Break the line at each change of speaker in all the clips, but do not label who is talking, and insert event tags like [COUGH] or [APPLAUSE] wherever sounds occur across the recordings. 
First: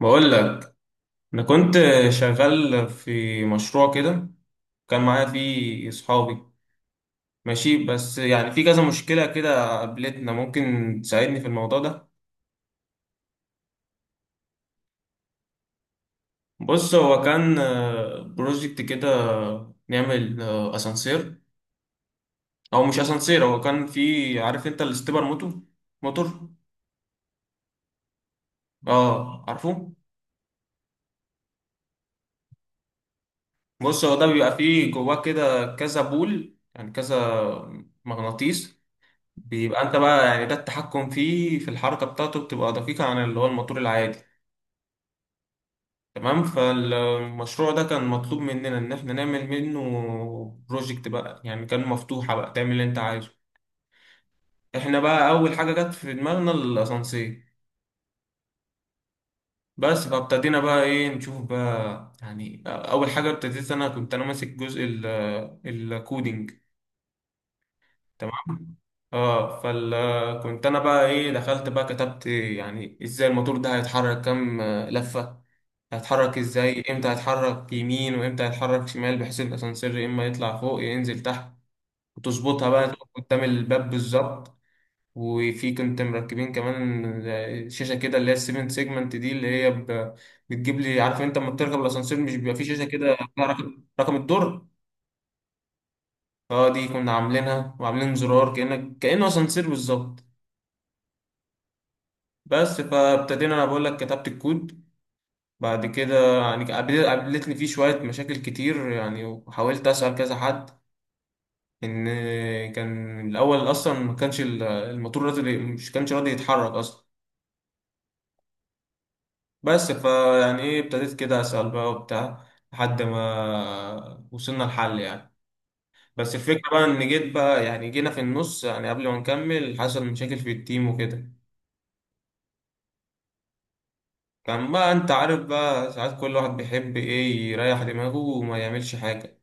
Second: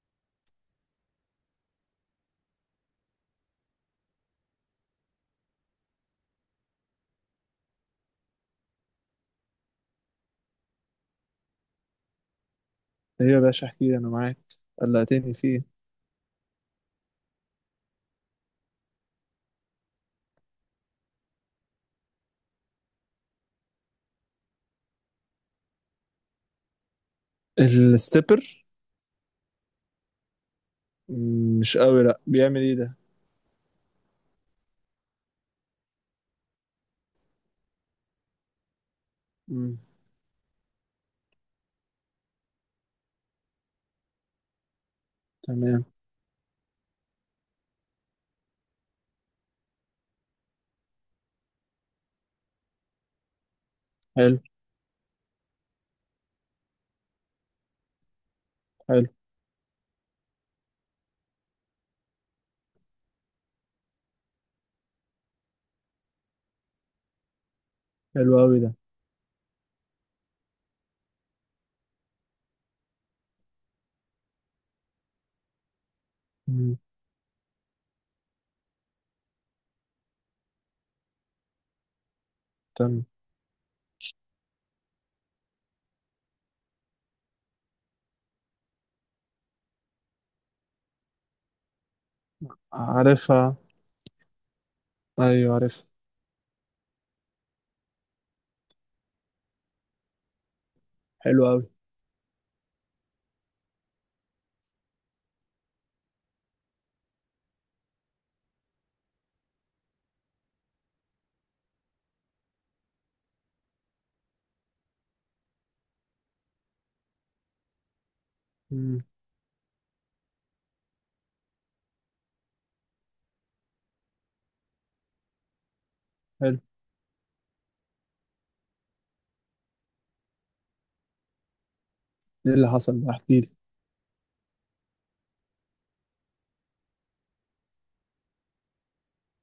بقول لك، انا كنت شغال في مشروع كده، كان معايا فيه اصحابي ماشي. بس يعني في كذا مشكله كده قابلتنا، ممكن تساعدني في الموضوع ده؟
ايه يا باشا، احكي لي، انا معاك. قلقتني فيه.
بص، هو كان بروجكت كده نعمل اسانسير. او مش اسانسير، هو كان في، عارف انت، الاستبر موتور.
الستيبر.
اه، عارفه.
مش قوي، لا، بيعمل ايه ده؟
بص، هو ده بيبقى فيه جواه كده كذا بول، يعني كذا مغناطيس.
مم،
بيبقى انت بقى يعني ده التحكم فيه في الحركة بتاعته بتبقى دقيقة عن اللي هو الموتور العادي.
تمام.
تمام، فالمشروع ده كان مطلوب مننا ان احنا نعمل منه بروجكت بقى، يعني كان مفتوحة بقى تعمل اللي انت عايزه.
حلو.
احنا بقى اول حاجة جت في دماغنا الاسانسير.
حلو.
بس فابتدينا بقى ايه نشوف بقى، يعني اول حاجة ابتديت، انا كنت ماسك جزء الكودينج.
حلو قوي ده.
تمام. اه، كنت انا بقى ايه دخلت بقى كتبت، يعني ازاي الموتور ده هيتحرك كام لفة، هيتحرك
مم،
ازاي، امتى هيتحرك يمين وامتى هيتحرك شمال، بحيث الاسانسير يا اما يطلع فوق يا ينزل تحت، وتظبطها بقى
تمام.
تقف قدام الباب بالظبط. وفي كنت مركبين كمان شاشة كده اللي هي السيفن سيجمنت دي اللي هي بتجيب لي، عارف انت لما بتركب الاسانسير مش بيبقى في شاشة كده فيها
عارفها،
رقم الدور.
ايوه عارفها.
اه، دي كنا عاملينها، وعاملين زرار كأنه اسانسير بالظبط.
حلو قوي.
بس فابتدينا، انا بقول لك كتبت الكود. بعد كده يعني قابلتني فيه شوية مشاكل كتير، يعني وحاولت أسأل كذا حد ان كان الاول اصلا ما كانش الموتور راضي، مش كانش راضي يتحرك اصلا.
مم.
بس فيعني ايه ابتديت كده اسال بقى وبتاع، لحد ما وصلنا لحل يعني. بس
حلو.
الفكره بقى ان جيت بقى يعني جينا في النص، يعني قبل ما نكمل حصل مشاكل في التيم وكده.
ايه اللي حصل ده؟ احكي لي.
كان بقى انت عارف بقى ساعات كل واحد بيحب ايه يريح دماغه وما يعملش حاجه،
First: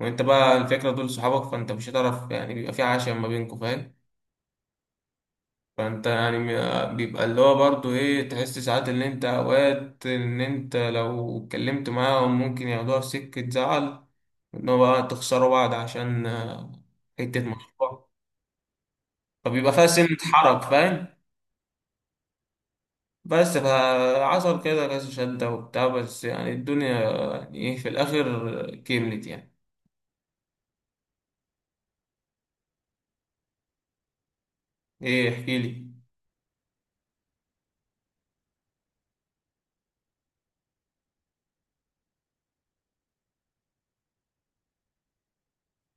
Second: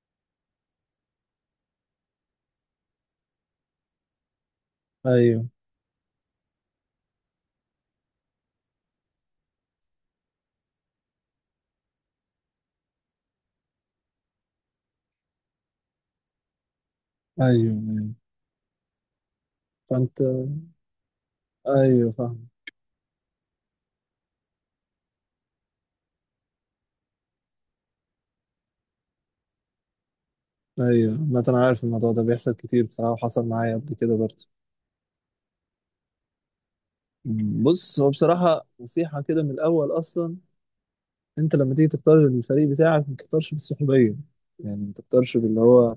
وانت بقى الفكره دول صحابك، فانت مش هتعرف، يعني بيبقى في عشاء ما بينكم، فاهم.
ايوه،
فانت يعني بيبقى اللي هو برضو ايه تحس ساعات، اللي انت اوقات ان انت لو اتكلمت معاهم ممكن ياخدوها في سكة زعل، ان هو بقى تخسروا بعض عشان حتة
ايوه.
مشروع،
ايوه،
فبيبقى فيها سنة
فانت...
حرج، فاهم.
ايوه، فاهم.
بس فحصل كده كذا شدة وبتاع، بس يعني الدنيا يعني ايه في الاخر كملت يعني.
ايوه، ما انا عارف الموضوع ده بيحصل كتير بصراحه، وحصل معايا قبل كده برضه.
ايه احكيلي.
بص، هو بصراحه نصيحه كده من الاول اصلا. انت لما تيجي تختار الفريق بتاعك ما تختارش بالسحورية. يعني ما تختارش باللي هو،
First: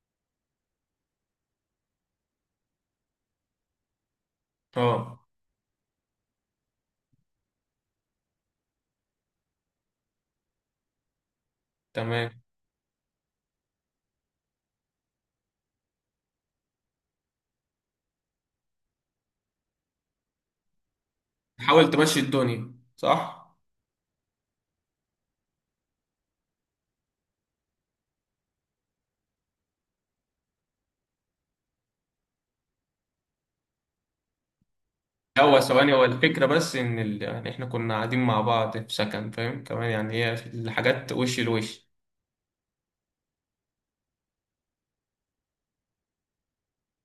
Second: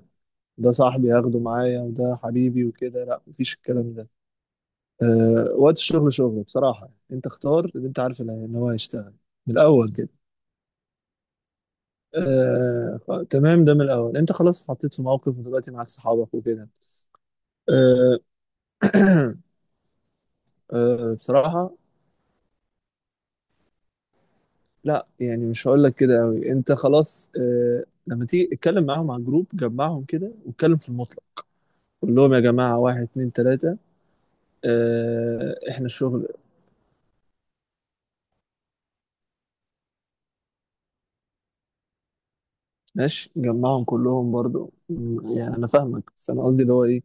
ده صاحبي هاخده معايا وده حبيبي وكده. لا، مفيش الكلام ده.
اه
أه. وقت الشغل شغل بصراحة، انت اختار اللي انت عارف، ان هو هيشتغل، من الاول كده.
تمام،
أه، تمام، ده من الاول انت خلاص اتحطيت في موقف، ودلوقتي معاك صحابك وكده. أه. [CLEARS THROAT] أه، بصراحة.
حاول تمشي الدنيا صح.
لا، يعني مش هقول لك كده قوي. انت خلاص، أه، لما تيجي اتكلم معاهم على الجروب، جمعهم كده واتكلم في المطلق. قول لهم يا جماعة، واحد، اتنين، تلاتة.
لا، هو
احنا
ثواني، هو
الشغل.
الفكرة بس إن يعني إحنا كنا قاعدين مع بعض في سكن، فاهم، كمان يعني هي الحاجات وش لوش.
ماشي، جمعهم كلهم برضو، يعني انا فاهمك، بس انا قصدي اللي هو ايه.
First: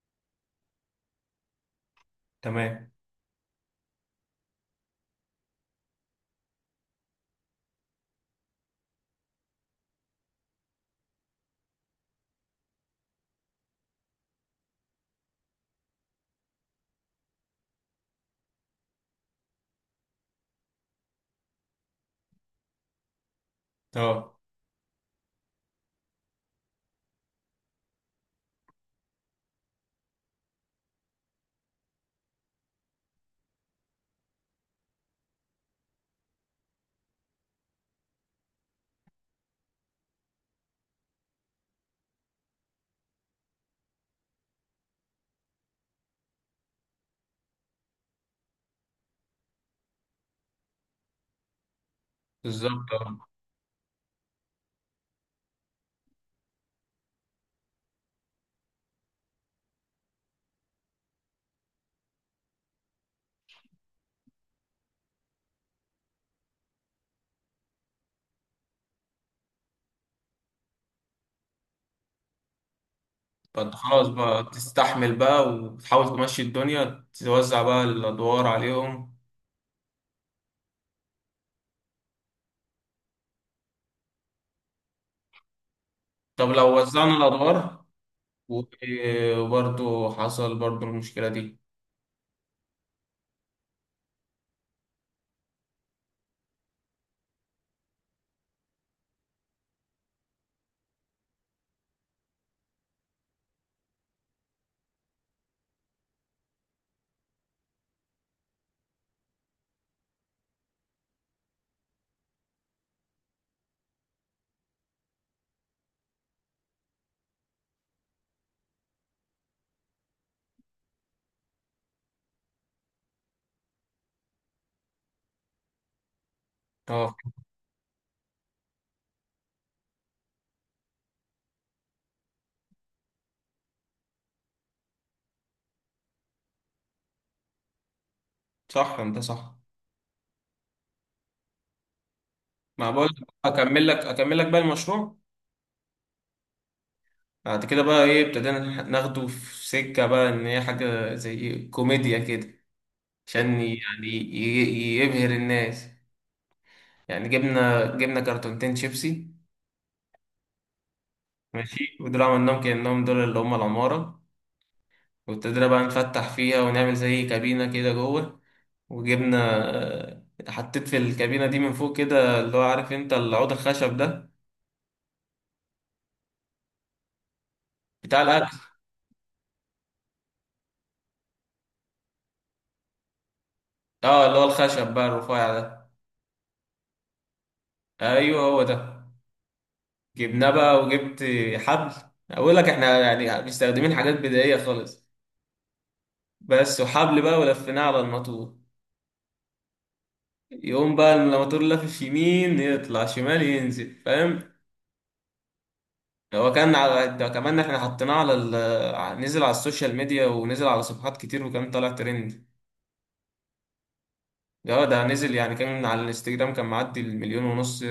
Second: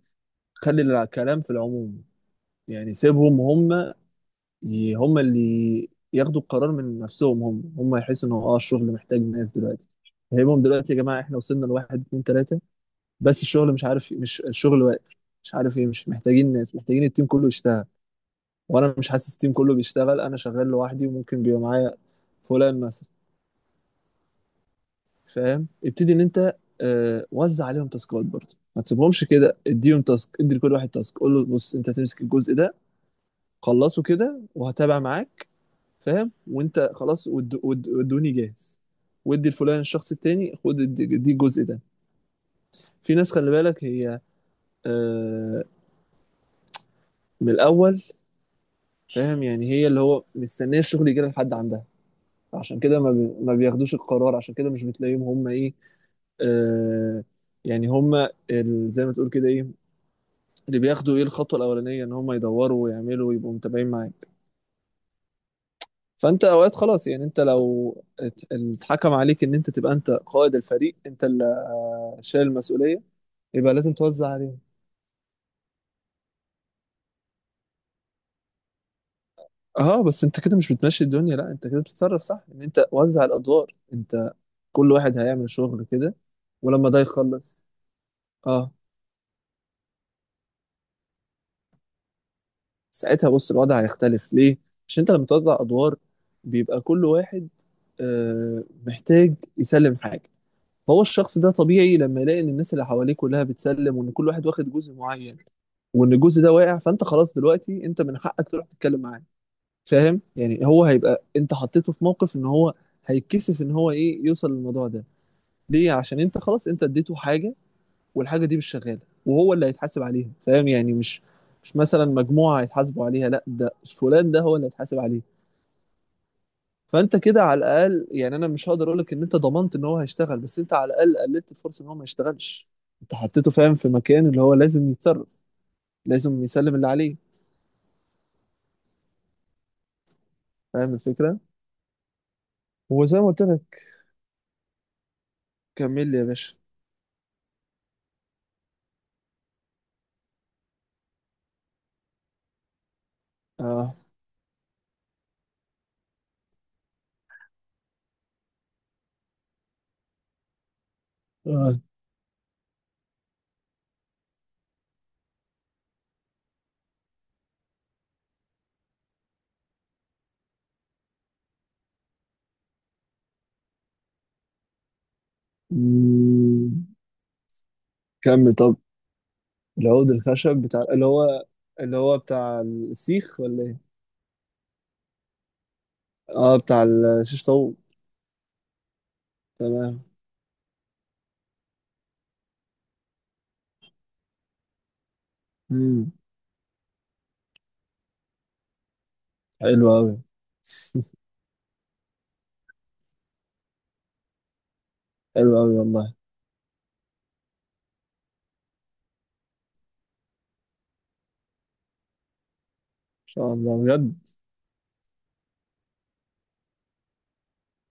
خلي الكلام في العموم.
تمام،
يعني سيبهم هم. هم اللي ياخدوا القرار من نفسهم، هم يحسوا ان هو الشغل محتاج ناس دلوقتي. فهمهم دلوقتي يا جماعه، احنا وصلنا لواحد، اتنين، تلاته. بس الشغل مش عارف، مش الشغل واقف. مش عارف ايه، مش محتاجين ناس، محتاجين التيم كله يشتغل. وانا مش حاسس التيم كله بيشتغل، انا شغال لوحدي وممكن بيبقى معايا فلان مثلا.
أه
فاهم؟ ابتدي ان انت وزع عليهم تاسكات برضه، ما تسيبهمش كده، اديهم تاسك، ادي لكل واحد تاسك، قول له بص انت هتمسك الجزء ده. خلصه كده وهتابع معاك. فاهم؟ وانت خلاص، ودوني جاهز. وادي الفلان الشخص التاني، خد، ادي، ادي الجزء ده. في ناس خلي بالك هي. آه، من الاول. فاهم؟ يعني هي اللي هو مستنيه الشغل يجي لها لحد عندها. عشان
بالظبط،
كده
أه.
ما بياخدوش القرار، عشان كده مش بتلاقيهم هم ايه. آه، يعني هم، زي ما تقول كده ايه، اللي بياخدوا ايه الخطوه الاولانيه، ان هم يدوروا ويعملوا ويبقوا متابعين معاك. فانت اوقات خلاص، يعني انت لو اتحكم عليك ان انت تبقى انت قائد الفريق، انت اللي شايل المسؤوليه. يبقى
فأنت
لازم
خلاص
توزع
بقى
عليهم.
تستحمل بقى وتحاول تمشي الدنيا، توزع بقى الأدوار عليهم.
اه، بس انت كده مش بتمشي الدنيا، لا انت كده بتتصرف صح، ان انت وزع الادوار، انت كل واحد هيعمل شغل كده.
طب لو
ولما ده
وزعنا
يخلص...
الأدوار و-
اه.
وبرضه حصل برضه المشكلة دي.
ساعتها بص الوضع هيختلف، ليه؟ عشان انت لما توزع ادوار، بيبقى كل واحد محتاج يسلم حاجه. فهو الشخص ده طبيعي لما يلاقي ان الناس اللي حواليه كلها بتسلم، وان كل واحد واخد جزء معين، وان الجزء ده واقع، فانت خلاص دلوقتي انت من حقك تروح تتكلم معاه. فاهم؟ يعني هو هيبقى، انت حطيته في موقف ان هو هيتكسف ان هو ايه يوصل للموضوع ده. ليه؟ عشان انت خلاص انت اديته حاجة، والحاجة دي مش شغالة، وهو اللي هيتحاسب عليها. فاهم؟ يعني مش مثلا مجموعة هيتحاسبوا عليها، لا، ده فلان، ده هو اللي هيتحاسب عليه.
أه
فانت كده على الاقل، يعني انا مش هقدر اقول لك ان انت ضمنت ان هو هيشتغل، بس انت على الاقل قللت الفرصه ان هو ما يشتغلش. انت حطيته، فاهم؟ في مكان اللي هو لازم يتصرف، لازم يسلم اللي عليه.
صح، أنت صح.
فاهم الفكره؟
ما
وزي
بقول،
ما قلت لك،
أكمل لك بقى المشروع.
كمل لي يا باشا.
بعد كده بقى إيه ابتدينا ناخده في سكة بقى إن هي حاجة زي كوميديا كده، عشان
اه.
يعني يبهر الناس. يعني جبنا كرتونتين شيبسي،
اه.
ماشي، ودول عملناهم كأنهم دول اللي هم العمارة، وابتدينا بقى نفتح فيها ونعمل زي كابينة كده جوه، وجبنا، آه، حطيت في الكابينة دي من فوق كده اللي هو عارف انت العود الخشب ده
مم.
بتاع
كمل،
الأكل.
طب. العود الخشب بتاع اللي هو، اللي هو بتاع السيخ، ولا ايه؟
اه، اللي هو الخشب بقى الرفيع ده.
اه، بتاع الشيش طاووق.
ايوه، هو ده.
تمام.
جبناه بقى وجبت حبل، اقول لك احنا يعني مستخدمين حاجات بدائية خالص
امم.
بس. وحبل بقى ولفيناه على الماتور،
حلو قوي.
يقوم بقى الموتور لافف يمين يطلع شمال ينزل، فاهم.
[LAUGHS] حلو قوي والله، ان
هو كان على ده، كمان احنا حطيناه على نزل على السوشيال ميديا ونزل على صفحات كتير وكان طالع ترند.
شاء الله بجد.
ده نزل، يعني كان على الانستجرام، كان معدي المليون ونص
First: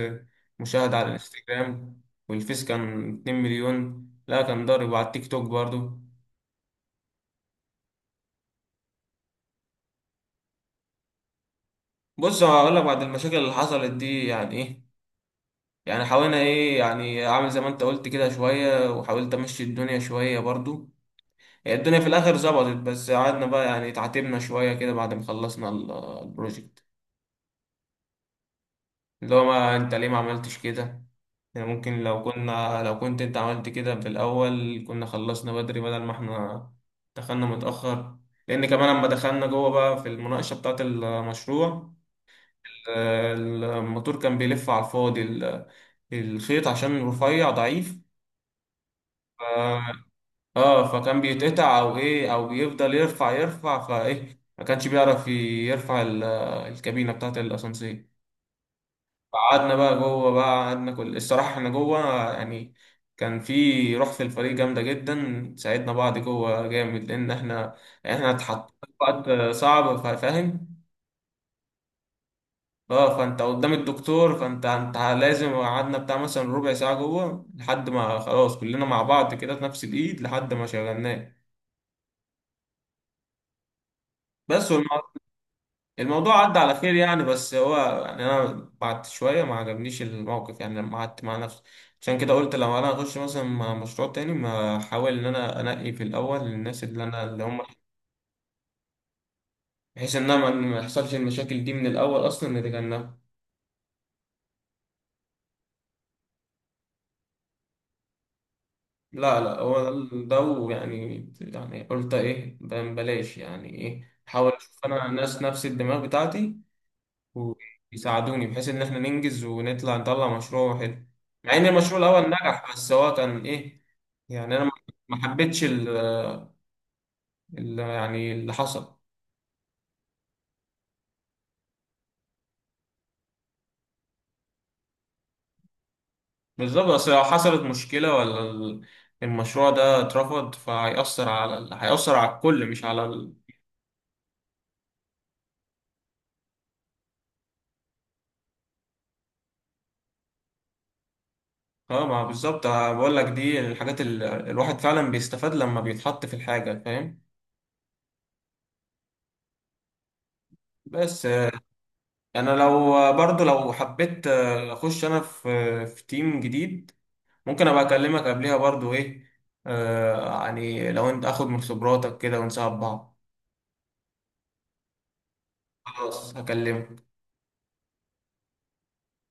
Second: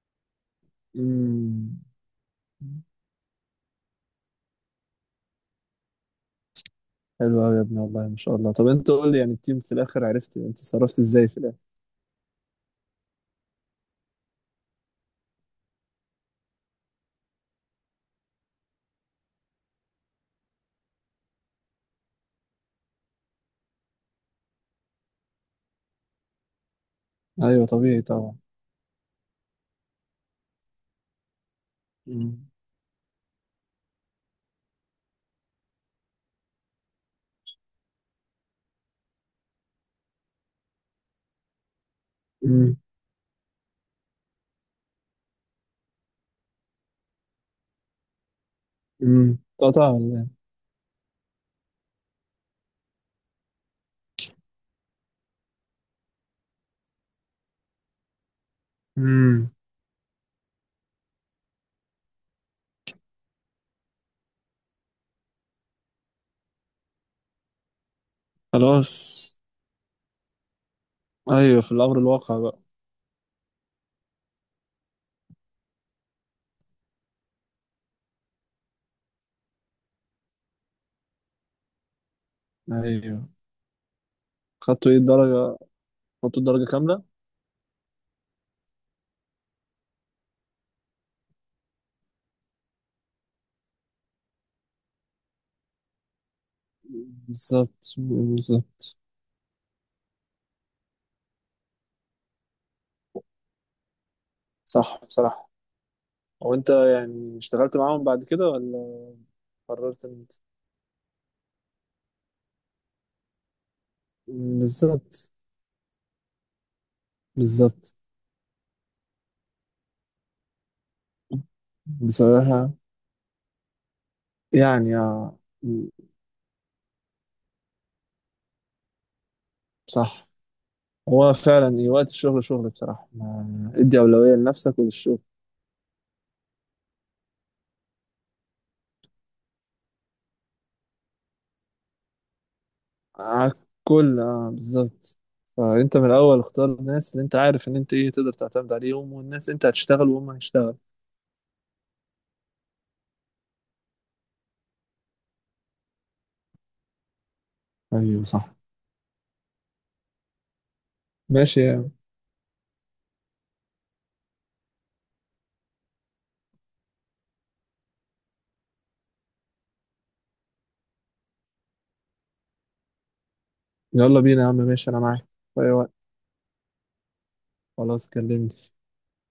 مشاهدة على
امم.
الانستجرام، والفيس كان 2 مليون، لا كان ضارب، وعلى التيك توك برضو.
حلو قوي يا ابني والله ما شاء الله. طب انت قول لي يعني، التيم في الاخر عرفت انت صرفت ازاي في الاخر؟
بص، هقول لك بعد المشاكل اللي حصلت دي يعني ايه، يعني حاولنا ايه، يعني اعمل زي ما انت قلت كده شوية، وحاولت امشي الدنيا شوية برضو، هي الدنيا في الاخر ظبطت. بس قعدنا بقى يعني اتعاتبنا شويه كده بعد ما خلصنا البروجكت،
ايوه، طبيعي طبعا.
اللي هو ما انت ليه ما عملتش كده، يعني ممكن
امم.
لو كنت انت عملت كده في الاول كنا خلصنا بدري بدل ما احنا دخلنا متاخر. لان كمان لما دخلنا جوه بقى في المناقشه بتاعه المشروع،
امم.
الموتور كان بيلف على الفاضي، الخيط عشان رفيع ضعيف.
قطع ولا ايه؟
اه، فكان بيتقطع او ايه او بيفضل يرفع يرفع، فايه ما كانش بيعرف يرفع الكابينه بتاعت الاسانسير.
امم.
قعدنا بقى جوه بقى قعدنا كل الصراحه احنا جوه يعني، كان في روح في الفريق جامده جدا، ساعدنا بعض جوه جامد، لان احنا اتحطينا في
خلاص.
وقت صعب، فاهم.
ايوه، في الامر الواقع بقى.
اه، فانت قدام الدكتور، فانت لازم قعدنا بتاع مثلا ربع ساعه جوه لحد ما خلاص كلنا مع بعض كده في نفس الايد لحد ما شغلناه
ايوه،
بس.
خدتوا ايه الدرجه؟
الموضوع
خدتوا
عدى
الدرجه
على خير
كامله؟
يعني، بس هو يعني انا بعد شويه ما عجبنيش الموقف، يعني لما قعدت مع نفسي، عشان كده قلت لو انا هخش مثلا مع مشروع تاني ما احاول ان انا انقي في الاول الناس اللي انا اللي هم،
بالظبط، بالظبط.
بحيث ان انا ما يحصلش المشاكل دي من الاول اصلا نتجنبها.
صح، بصراحه. هو انت يعني اشتغلت معاهم بعد كده ولا
لا لا، هو
قررت
ده
ان انت؟
ده ويعني قلت ايه بلاش، يعني ايه احاول
مم،
اشوف انا
بالظبط.
الناس نفس الدماغ بتاعتي
بالظبط.
ويساعدوني، بحيث ان احنا ننجز ونطلع نطلع مشروع حلو. مع ان المشروع الاول
بصراحه
نجح بس هو كان ايه، يعني انا ما
يعني
ما
آه،
حبيتش
مم،
يعني اللي حصل.
صح. هو فعلا إيه، وقت الشغل شغل بصراحة، ادي أولوية لنفسك وللشغل.
بالظبط، بس لو حصلت مشكلة ولا المشروع ده اترفض، فهيأثر على هيأثر على الكل مش على
على الكل، اه، بالظبط. فأنت من الأول اختار الناس اللي أنت عارف إن أنت إيه تقدر تعتمد عليهم، والناس أنت هتشتغل وهم هيشتغل.
اه. ما بالظبط، أنا بقول لك دي الحاجات اللي الواحد فعلا بيستفاد لما بيتحط في الحاجة، فاهم.
أيوة، صح.
بس،
ماشي يا عم.
انا لو برضو لو حبيت اخش انا في تيم جديد، ممكن ابقى اكلمك قبلها برضو ايه، يعني لو انت اخد من خبراتك كده ونساعد بعض.
يلا بينا يا عم، ماشي أنا معاك في أي وقت.
خلاص، هكلمك.
خلاص، كلمني.